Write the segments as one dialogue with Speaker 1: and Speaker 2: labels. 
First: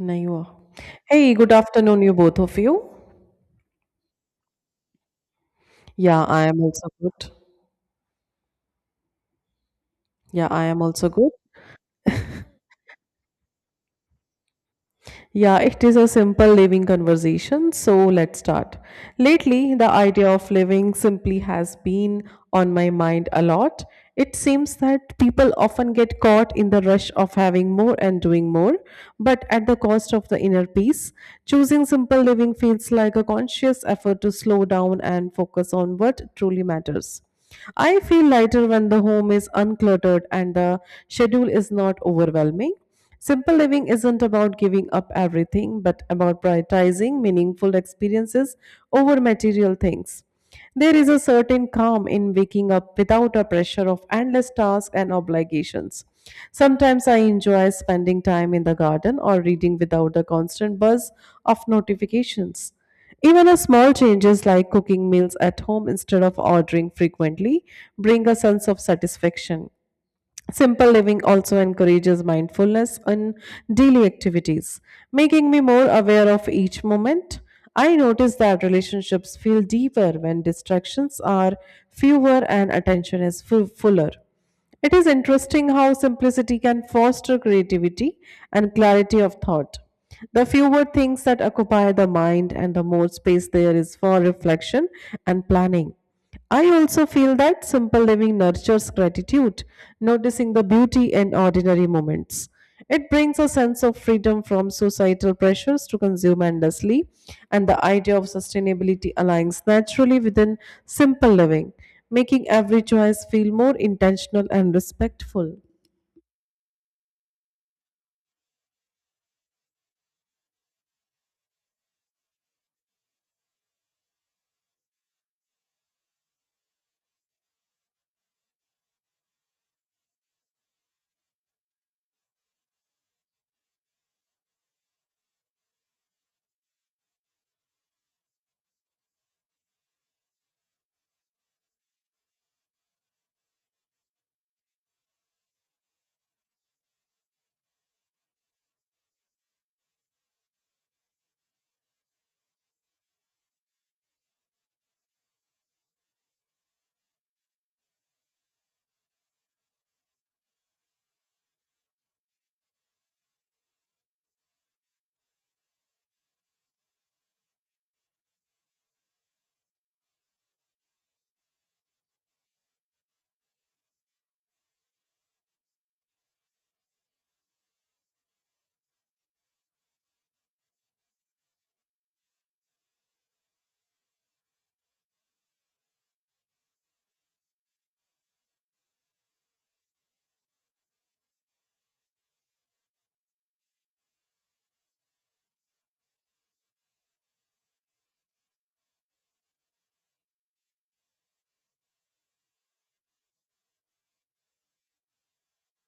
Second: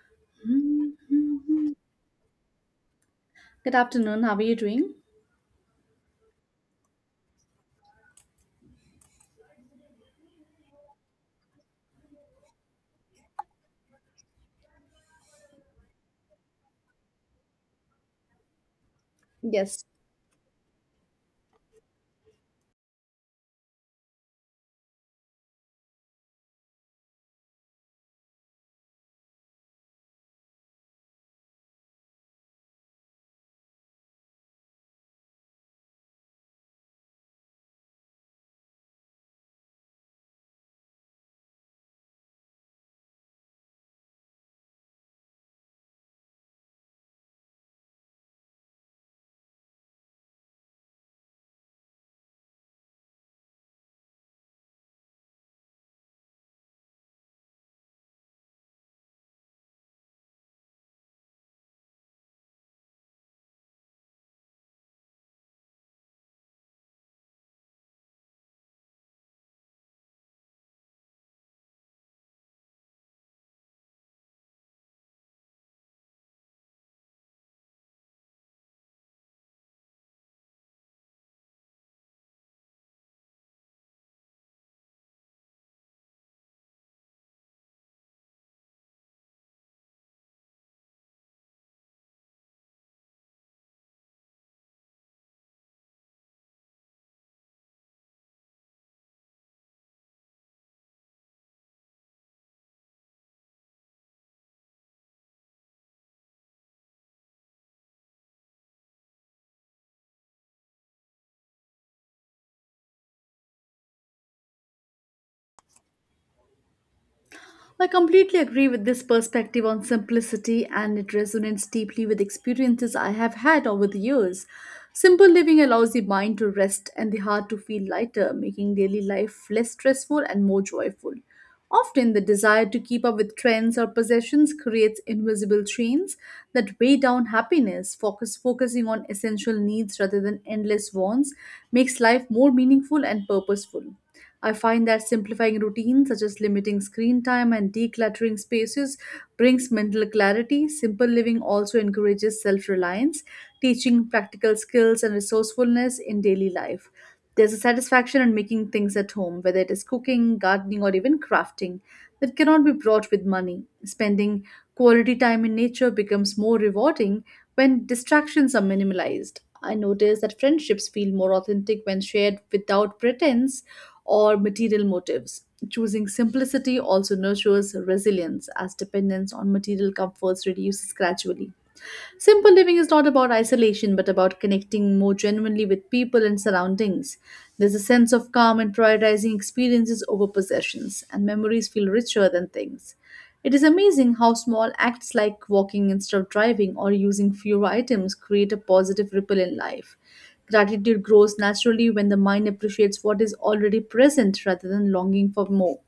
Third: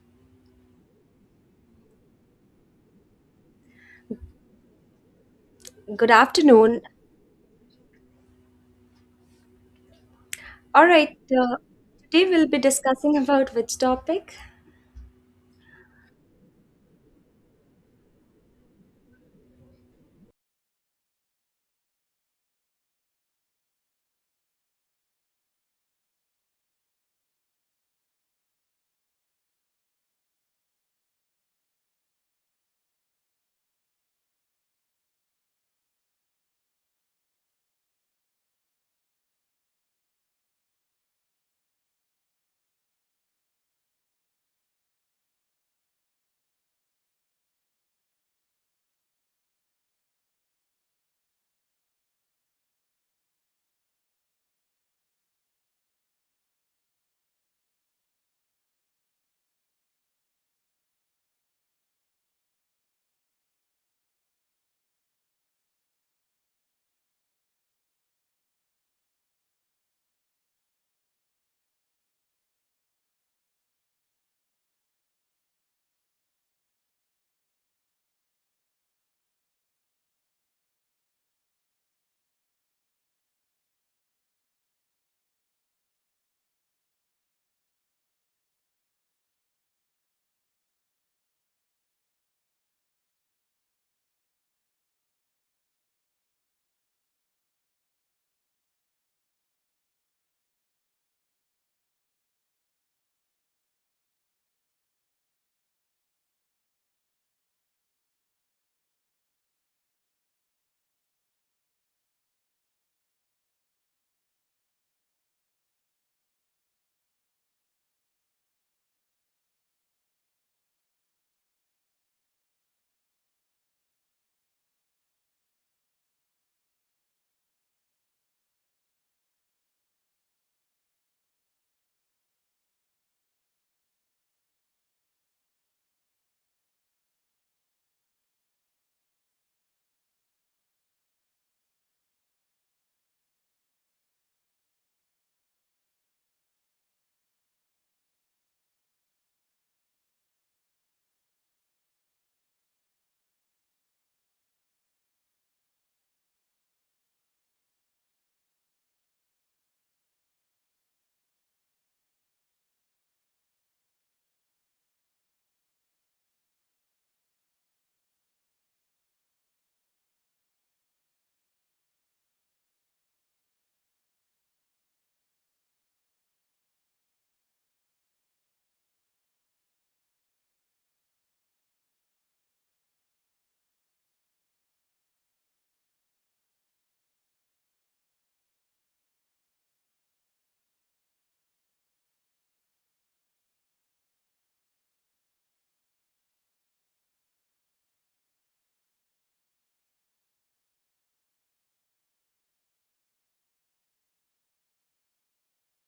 Speaker 1: Naiva. Hey, good
Speaker 2: Mhm.
Speaker 1: afternoon, you both of you.
Speaker 2: Good afternoon. How are you doing?
Speaker 3: Good
Speaker 1: Yeah, I am
Speaker 3: afternoon.
Speaker 1: also good. Yeah, I am
Speaker 3: All
Speaker 1: also
Speaker 3: right,
Speaker 1: good.
Speaker 3: today we'll be discussing about which topic?
Speaker 1: Yeah, it is a simple living conversation, so let's start. Lately,
Speaker 2: Yes,
Speaker 1: the idea of living simply has been on my mind a lot. It seems that people often get caught in the rush of having more and doing more, but at the cost of the inner peace. Choosing simple living feels like a conscious effort to slow down and focus on what truly matters. I feel lighter when the home is uncluttered and the schedule is not overwhelming. Simple living isn't about giving up everything, but about prioritizing meaningful experiences over material things. There is a certain calm in waking up without a pressure of endless tasks and obligations. Sometimes I enjoy spending time in the garden or reading without the constant buzz of notifications. Even a small changes like cooking meals at home instead of ordering frequently bring a sense of satisfaction. Simple living also encourages mindfulness in daily activities, making me more aware of each moment. I notice that relationships feel deeper when distractions are fewer and attention is fuller. It is interesting how simplicity can foster creativity and clarity of thought. The fewer things that occupy the mind and the more space there is for reflection and planning. I also feel that simple living nurtures gratitude, noticing the beauty in ordinary moments. It brings a sense of freedom from societal pressures to consume endlessly, and the idea of sustainability aligns naturally within simple living, making every choice feel more intentional and respectful.
Speaker 2: I completely agree with this perspective on simplicity, and it resonates deeply with experiences I have had over the years. Simple living allows the mind to rest and the heart to feel lighter, making daily life less stressful and more joyful. Often, the desire to keep up with trends or possessions creates invisible chains that weigh down happiness. Focusing on essential needs rather than endless wants makes life more meaningful and purposeful. I find that simplifying routines, such as limiting screen time and decluttering spaces, brings mental clarity. Simple living also encourages self reliance, teaching practical skills and resourcefulness in daily life. There's a satisfaction in making things at home, whether it is cooking, gardening, or even crafting, that cannot be bought with money. Spending quality time in nature becomes more rewarding when distractions are minimalized. I notice that friendships feel more authentic when shared without pretense or material motives. Choosing simplicity also nurtures resilience as dependence on material comforts reduces gradually. Simple living is not about isolation, but about connecting more genuinely with people and surroundings. There's a sense of calm and prioritizing experiences over possessions, and memories feel richer than things. It is amazing how small acts like walking instead of driving or using fewer items create a positive ripple in life. Gratitude grows naturally when the mind appreciates what is already present rather than longing for more.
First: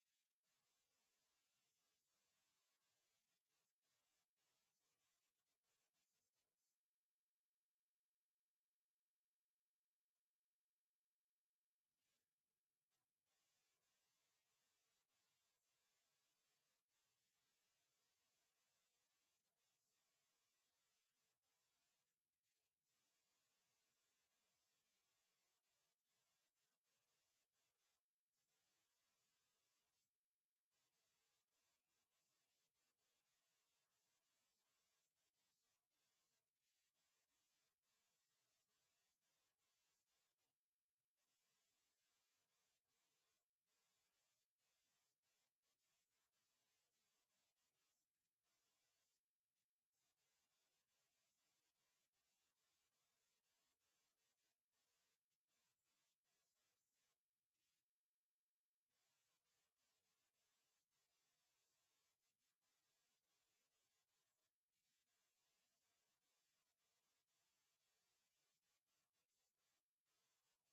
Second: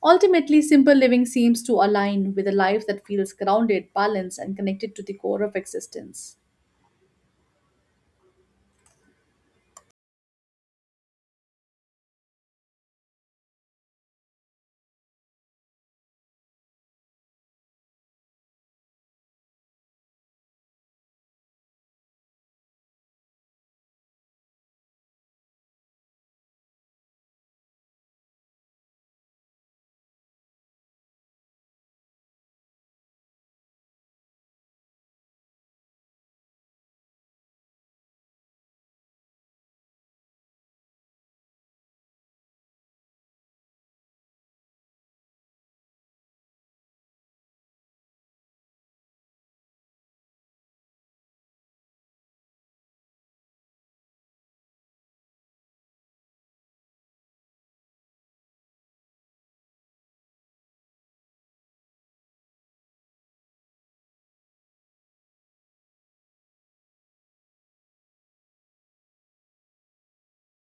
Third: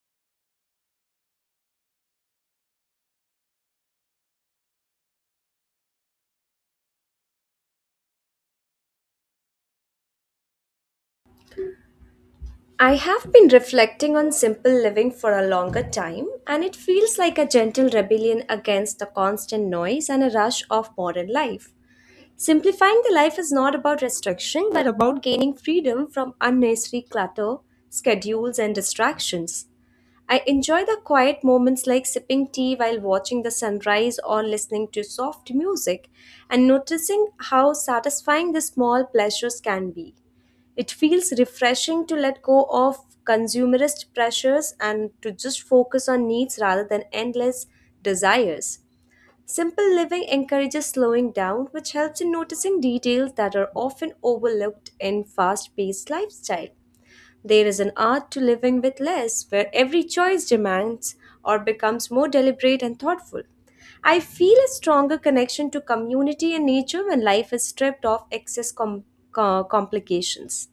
Speaker 2: Ultimately, simple living seems to align with a life that feels grounded, balanced, and connected to the core of existence.
Speaker 3: I have been reflecting on simple living for a longer time, and it feels like a gentle rebellion against the constant noise and a rush of modern life. Simplifying the life is not about restriction, but about gaining freedom from unnecessary clutter, schedules, and distractions. I enjoy the quiet moments like sipping tea while watching the sunrise or listening to soft music and noticing how satisfying the small pleasures can be. It feels refreshing to let go of consumerist pressures and to just focus on needs rather than endless desires. Simple living encourages slowing down, which helps in noticing details that are often overlooked in fast paced lifestyle. There is an art to living with less, where every choice demands or becomes more deliberate and thoughtful. I feel a stronger connection to community and nature when life is stripped of excess complications.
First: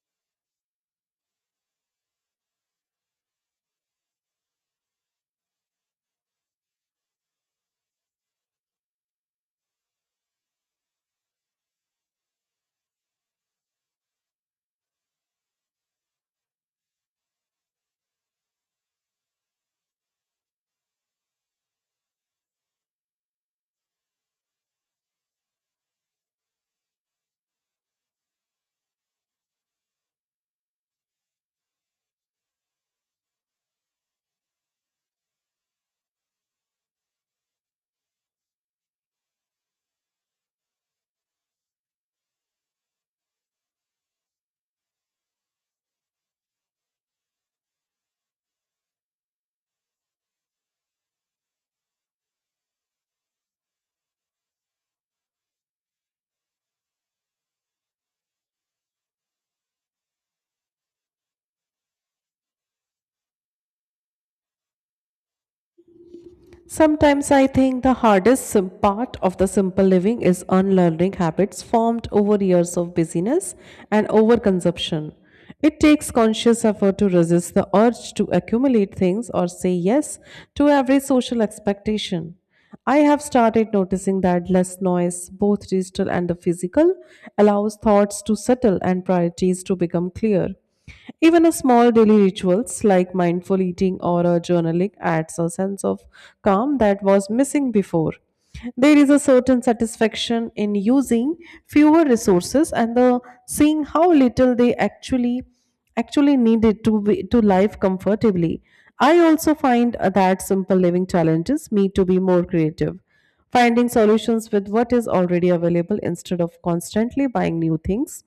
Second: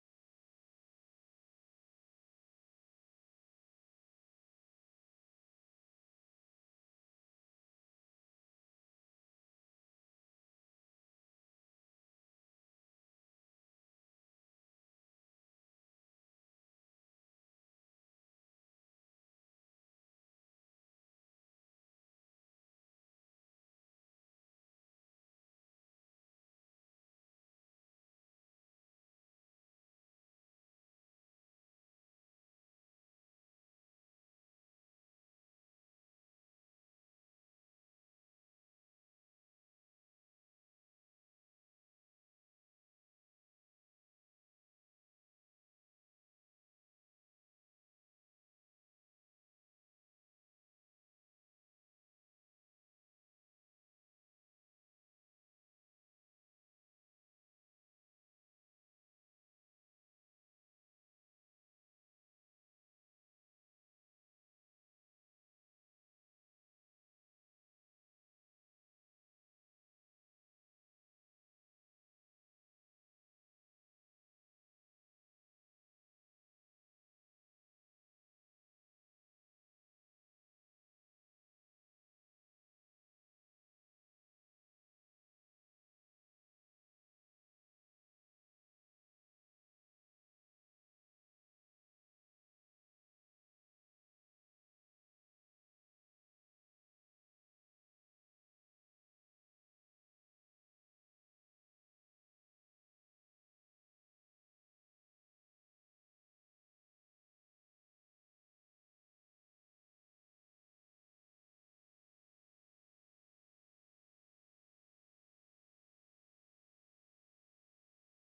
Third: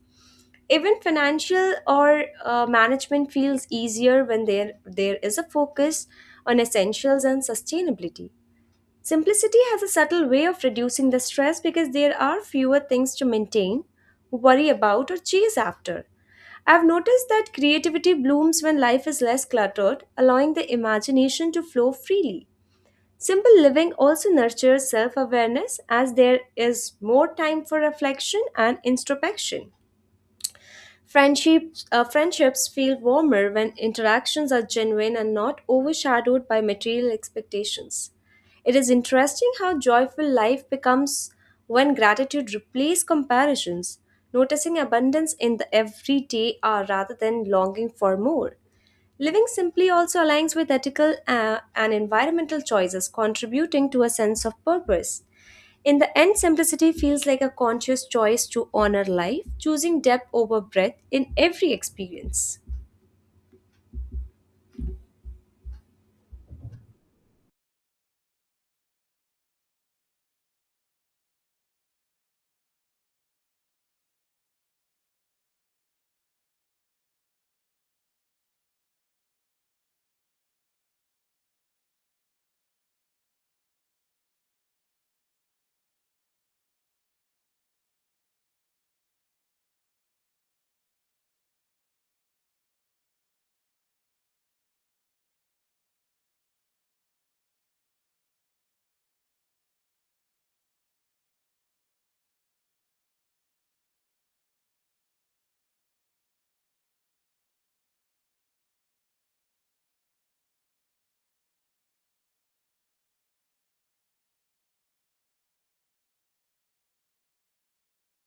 Speaker 3: Even financial or management feels easier when there is a focus on essentials and sustainability. Simplicity has a subtle way of reducing the stress because there are fewer things to maintain, worry about, or chase after. I've noticed that creativity blooms when life is less cluttered, allowing the imagination to flow freely. Simple living also nurtures self awareness as there is more time for reflection and introspection. Friendships feel warmer when interactions are genuine and not overshadowed by material expectations. It is interesting how joyful life becomes when gratitude replaces comparisons, noticing abundance in the everyday hour rather than longing for more. Living simply also aligns with ethical and environmental choices, contributing to a sense of purpose. In the end, simplicity feels like a conscious choice to honor life, choosing depth over breadth in every experience.
Speaker 1: Sometimes I think the hardest part of the simple living is unlearning habits formed over years of busyness and overconsumption. It takes conscious effort to resist the urge to accumulate things or say yes to every social expectation. I have started noticing that less noise, both digital and the physical, allows thoughts to settle and priorities to become clear. Even a small daily rituals like mindful eating or a journaling adds a sense of calm that was missing before. There is a certain satisfaction in using fewer resources and the seeing how little they actually needed to be, to live comfortably. I also find that simple living challenges me to be more creative, finding solutions with what is already available instead of constantly buying new things.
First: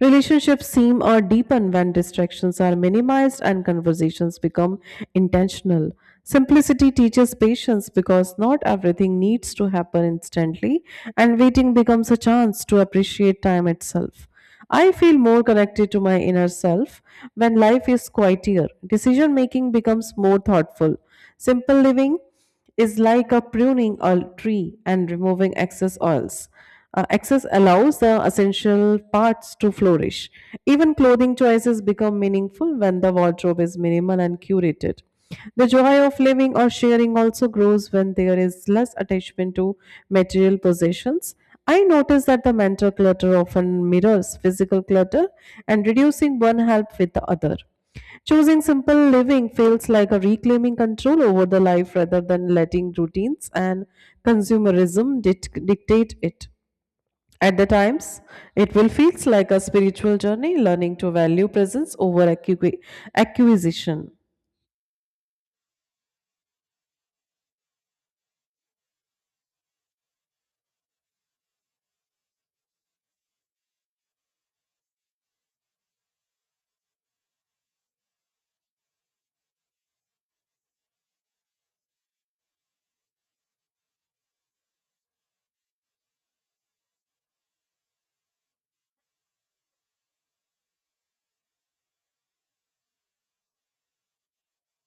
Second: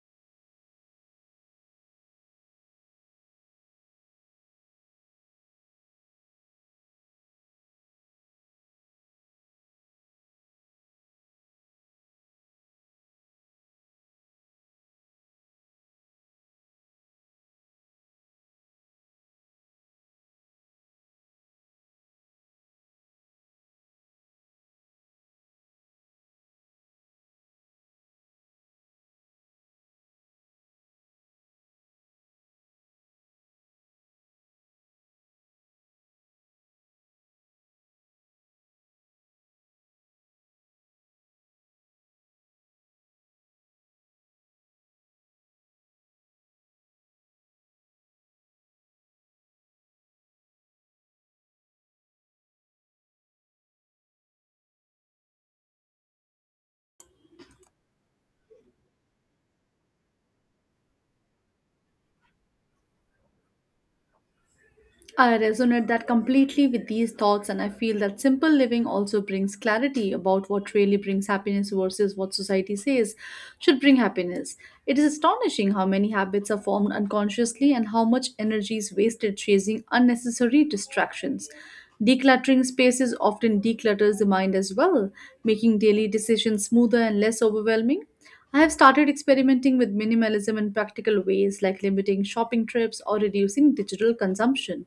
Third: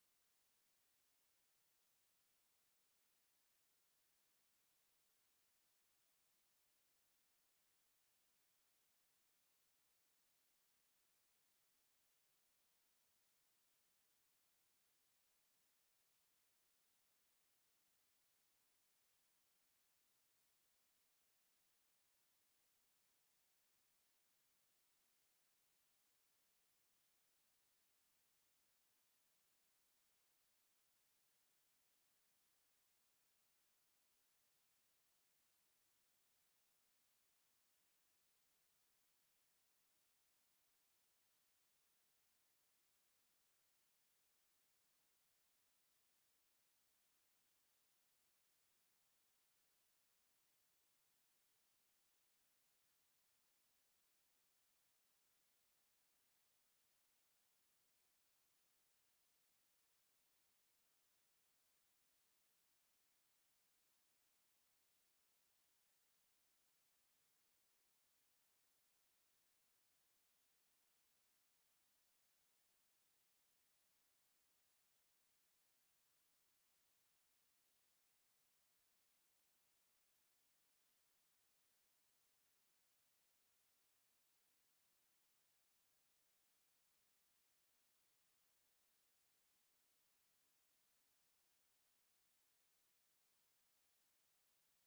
Speaker 1: Relationships seem or deepen when distractions are minimized and conversations become intentional. Simplicity teaches patience because not everything needs to happen instantly, and waiting becomes a chance to appreciate time itself. I feel more connected to my inner self when life is quieter. Decision making becomes more thoughtful. Simple living is like a pruning a tree and removing excess oils. Excess allows the essential parts to flourish. Even clothing choices become meaningful when the wardrobe is minimal and curated. The joy of living or sharing also grows when there is less attachment to material possessions. I notice that the mental clutter often mirrors physical clutter, and reducing one helps with the other. Choosing simple living feels like a reclaiming control over the life rather than letting routines and consumerism dictate it. At the times, it will feels like a spiritual journey, learning to value presence over acquisition.
Speaker 2: I resonate that completely with these thoughts, and I feel that simple living also brings clarity about what really brings happiness versus what society says should bring happiness. It is astonishing how many habits are formed unconsciously and how much energy is wasted chasing unnecessary distractions. Decluttering spaces often declutters the mind as well, making daily decisions smoother and less overwhelming. I have started experimenting with minimalism in practical ways like limiting shopping trips or reducing digital consumption.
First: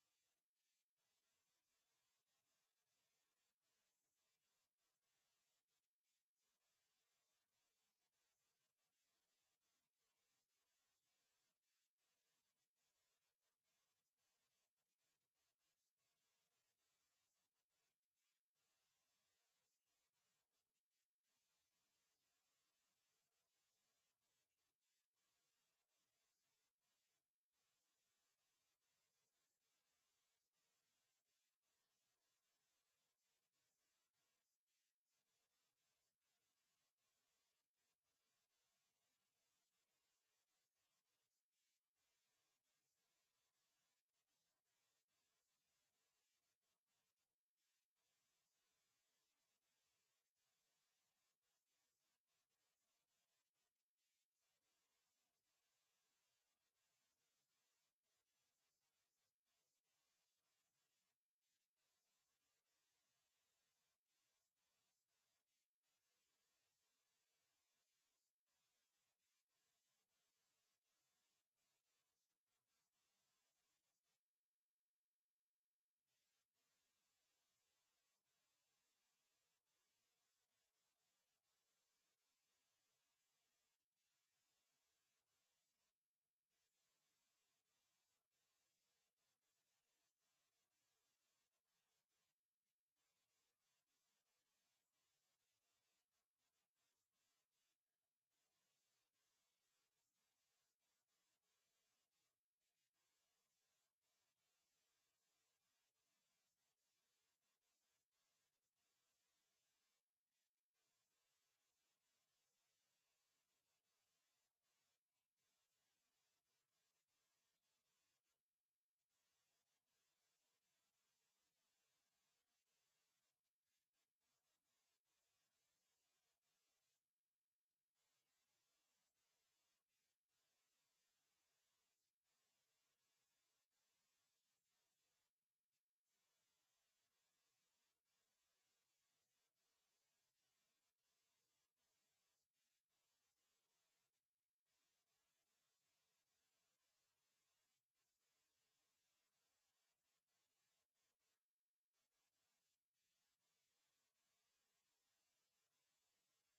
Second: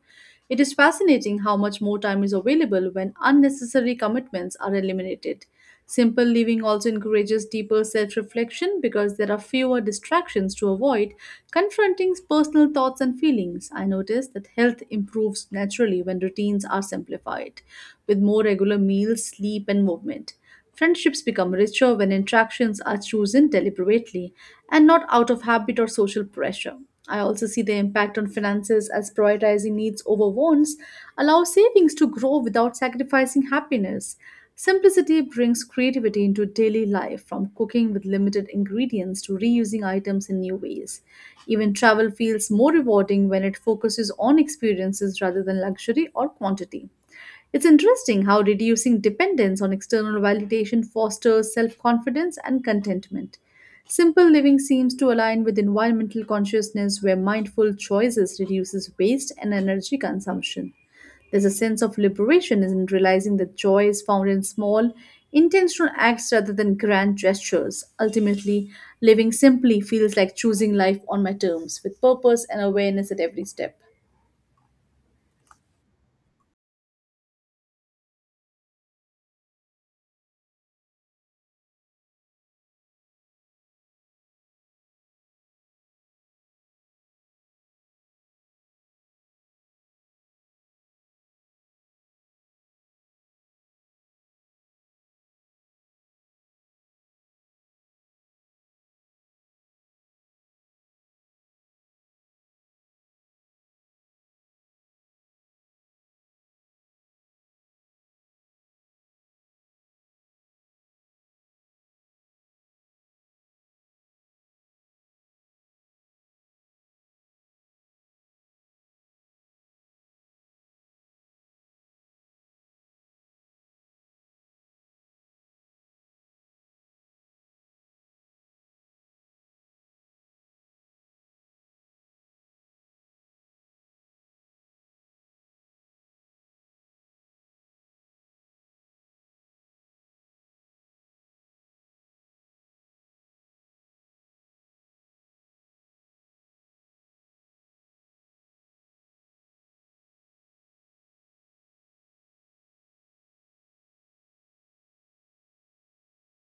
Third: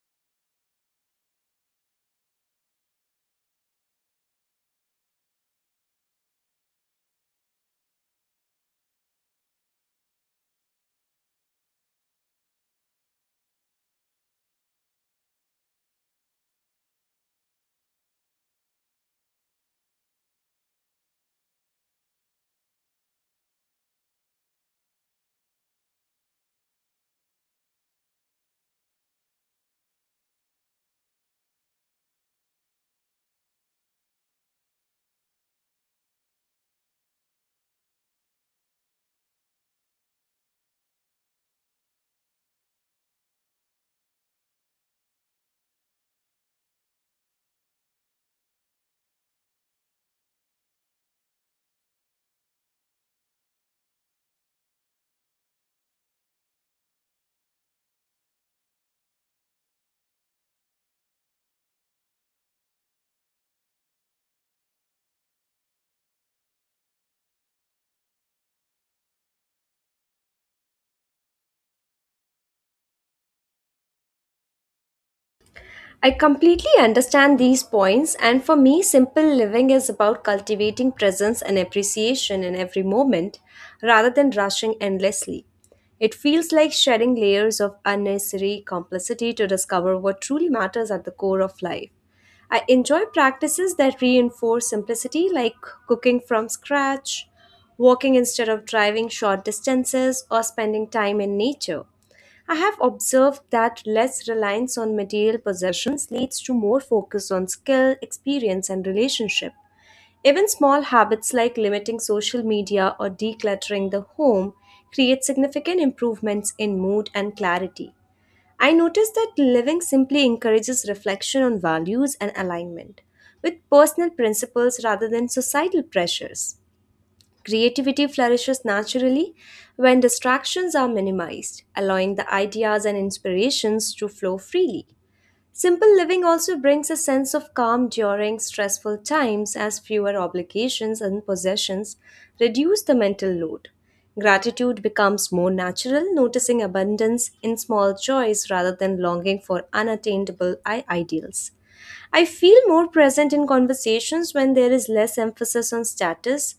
Speaker 2: It is fascinating how much more time is available when unnecessary commitments are eliminated. Simple living also encourages deeper self reflection because there are fewer distractions to avoid, confronting personal thoughts and feelings. I noticed that health improves naturally when routines are simplified, with more regular meals, sleep, and movement. Friendships become richer when interactions are chosen deliberately and not out of habit or social pressure. I also see the impact on finances as prioritizing needs over wants allows savings to grow without sacrificing happiness. Simplicity brings creativity into daily life, from cooking with limited ingredients to reusing items in new ways. Even travel feels more rewarding when it focuses on experiences rather than luxury or quantity. It's interesting how reducing dependence on external validation fosters self confidence and contentment. Simple living seems to align with environmental consciousness where mindful choices reduces waste and energy consumption. There's a sense of liberation in realizing that joy is found in small, intentional acts rather than grand gestures. Ultimately, living simply feels like choosing life on my terms with purpose and awareness at every step.
Speaker 3: I completely understand these points, and for me, simple living is about cultivating presence and appreciation in every moment rather than rushing endlessly. It feels like shedding layers of unnecessary complexity to discover what truly matters at the core of life. I enjoy practices that reinforce simplicity, like cooking from scratch, walking instead of driving short distances, or spending time in nature. I have observed that less reliance on material possessions leads to more focus on skill, experience, and relationship. Even small habits like limiting social media or decluttering the home create significant improvements in mood and clarity. I noticed that living simply encourages reflection on values and alignment with personal principles rather than societal pressures. Creativity flourishes naturally when distractions are minimized, allowing the ideas and inspirations to flow freely. Simple living also brings a sense of calm during stressful times as fewer obligations and possessions reduce the mental load. Gratitude becomes more natural, noticing abundance in small joys rather than longing for unattainable ideals. I feel more present in conversations when there is less emphasis on status,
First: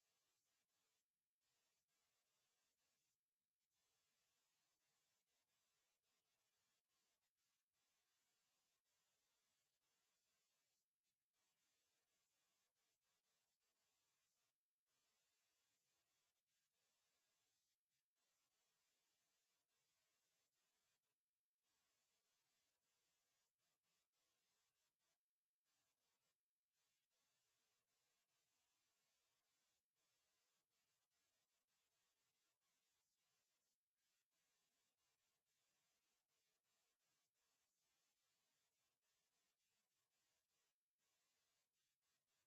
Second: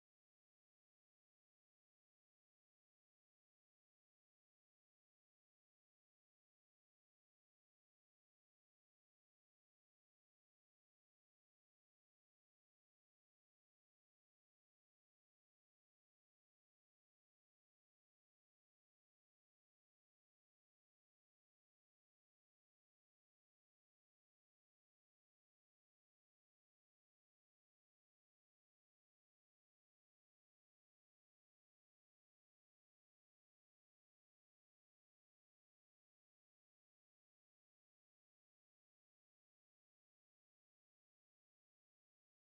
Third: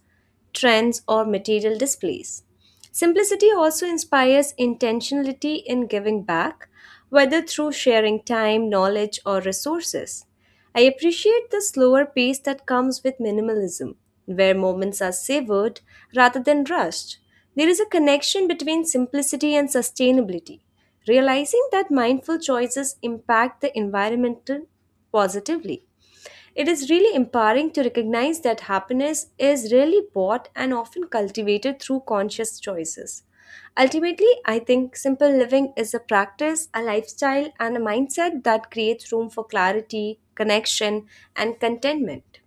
Speaker 3: trends, or material displays. Simplicity also inspires intentionality in giving back, whether through sharing time, knowledge, or resources. I appreciate the slower pace that comes with minimalism, where moments are savored rather than rushed. There is a connection between simplicity and sustainability. Realizing that mindful choices impact the environment positively. It is really empowering to recognize that happiness is really bought and often cultivated through conscious choices. Ultimately, I think simple living is a practice, a lifestyle, and a mindset that creates room for clarity, connection, and contentment.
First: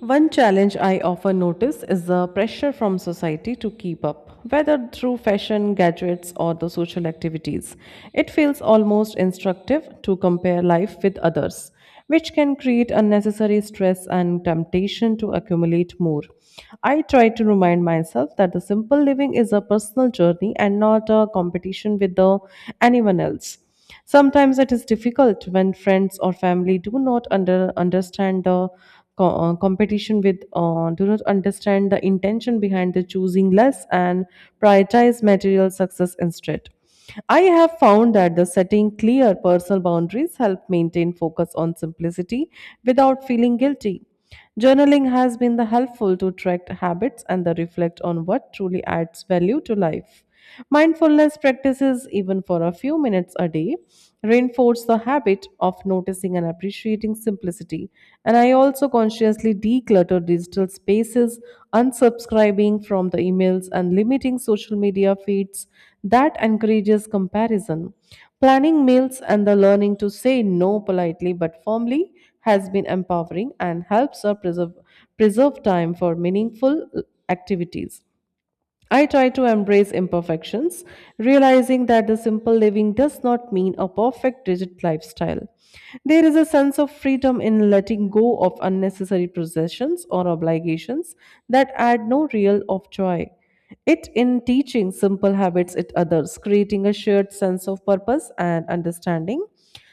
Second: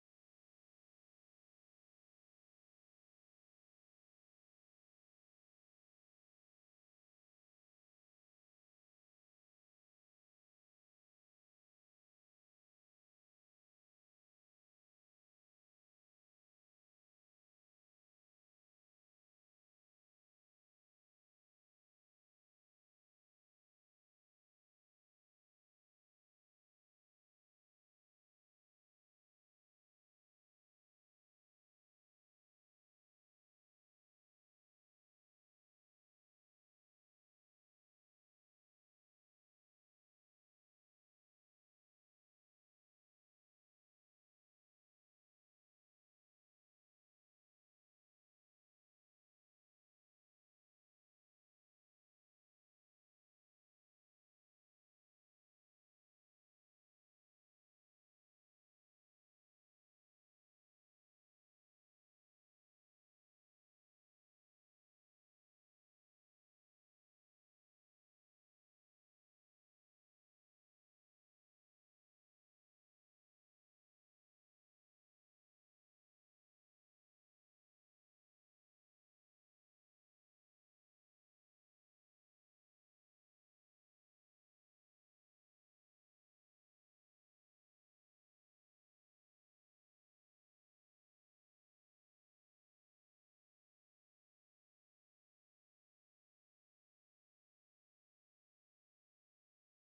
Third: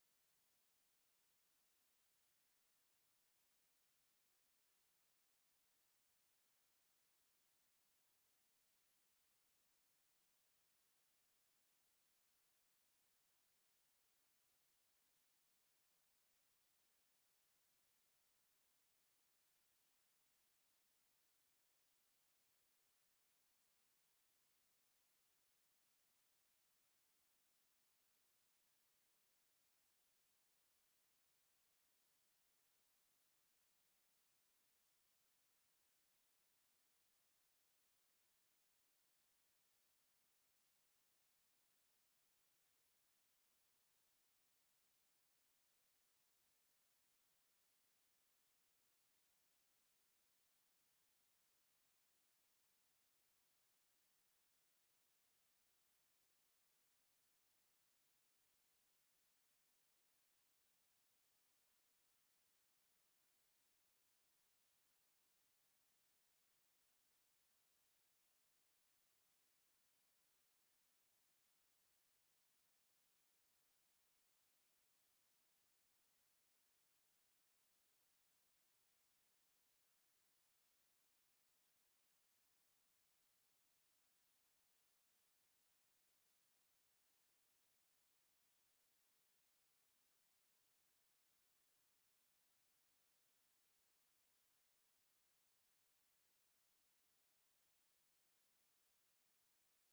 Speaker 1: One challenge I often notice is the pressure from society to keep up, whether through fashion, gadgets, or the social activities. It feels almost instructive to compare life with others, which can create unnecessary stress and temptation to accumulate more. I try to remind myself that the simple living is a personal journey and not a competition with the, anyone else. Sometimes it is difficult when friends or family do not understand the co- competition with do not understand the intention behind the choosing less and prioritize material success instead. I have found that the setting clear personal boundaries help maintain focus on simplicity without feeling guilty. Journaling has been the helpful to track habits and the reflect on what truly adds value to life. Mindfulness practices, even for a few minutes a day, reinforce the habit of noticing and appreciating simplicity. And I also consciously declutter digital spaces, unsubscribing from the emails and limiting social media feeds that encourages comparison. Planning meals and the learning to say no politely but firmly has been empowering and helps preserve time for meaningful activities. I try to embrace imperfections, realizing that the simple living does not mean a perfect rigid lifestyle. There is a sense of freedom in letting go of unnecessary possessions or obligations that add no real of joy. It in teaching simple habits it others, creating a shared sense of purpose and understanding.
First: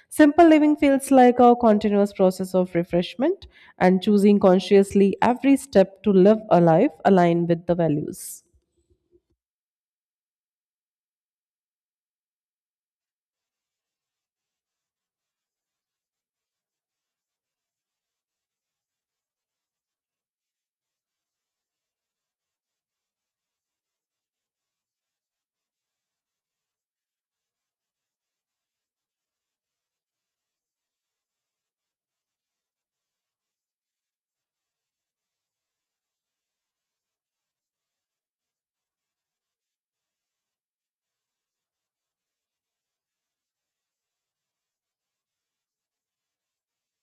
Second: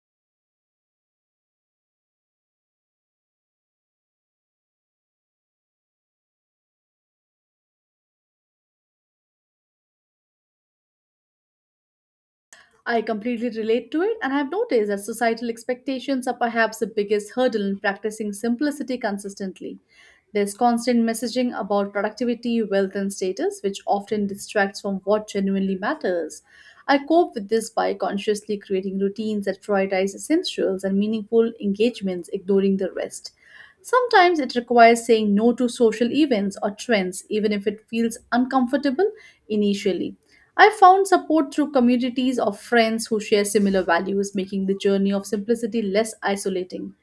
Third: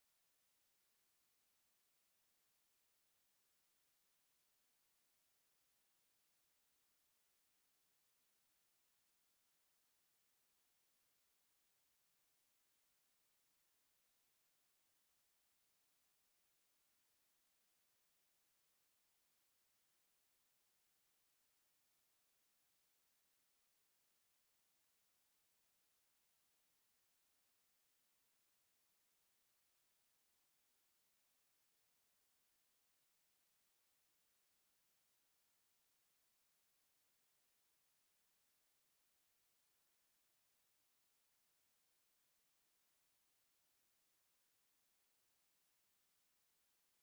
Speaker 1: Simple living feels like a continuous process of refreshment and choosing consciously every step to live a life aligned with the values.
Speaker 2: I completely relate to it, and I've noticed that societal expectations are perhaps the biggest hurdle in practicing simplicity consistently. There's constant messaging about productivity, wealth, and status, which often distracts from what genuinely matters. I cope with this by consciously creating routines that prioritize essentials and meaningful engagements, ignoring the rest. Sometimes it requires saying no to social events or trends, even if it feels uncomfortable initially. I found support through communities of friends who share similar values, making the journey of simplicity less isolating.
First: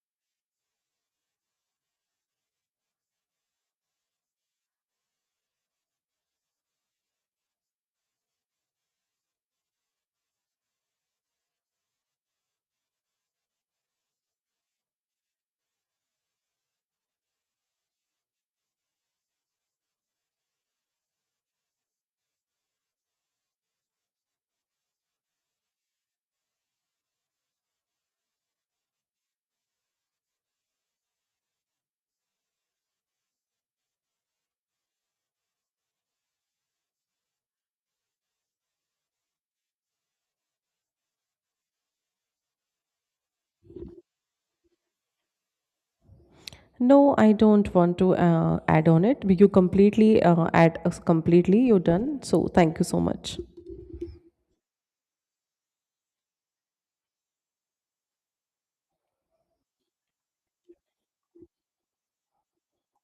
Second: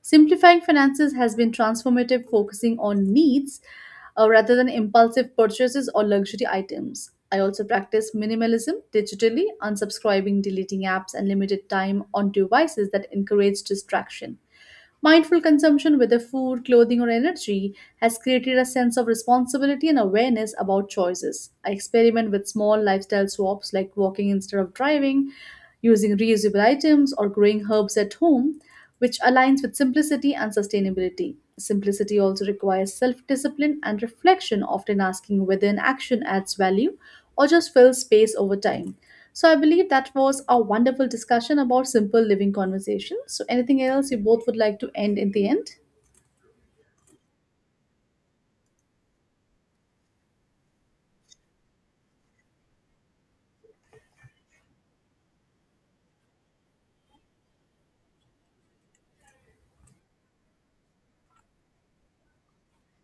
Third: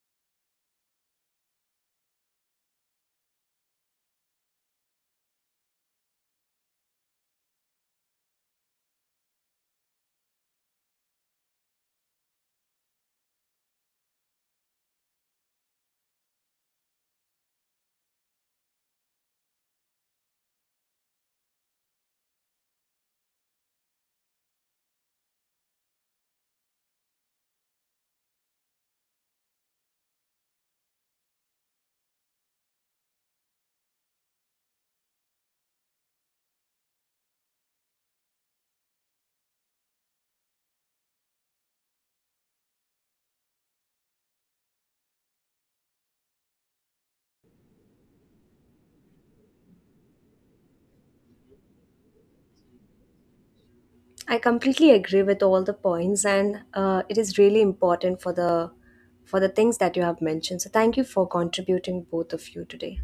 Speaker 2: Simplifying finances has been transformative, focusing on needs rather than impulsive purchases or luxury items. I also practice minimalism digitally, unsubscribing, deleting apps, and limited time on devices that encourage distraction. Mindful consumption, whether food, clothing, or energy, has created a sense of responsibility and awareness about choices. I experiment with small lifestyle swaps like walking instead of driving, using reusable items, or growing herbs at home, which aligns with simplicity and sustainability. Simplicity also requires self discipline and reflection, often asking whether an action adds value or just fill space over time. So I believe that was a wonderful discussion about simple living conversations. So anything else you both would like to end in the end?
Speaker 1: No, I don't want to add on it. You completely add us completely. You're done. So thank you so much.
Speaker 3: I completely agree with all the points, and it is really important for the things that you have mentioned. So, thank you for contributing both of you today.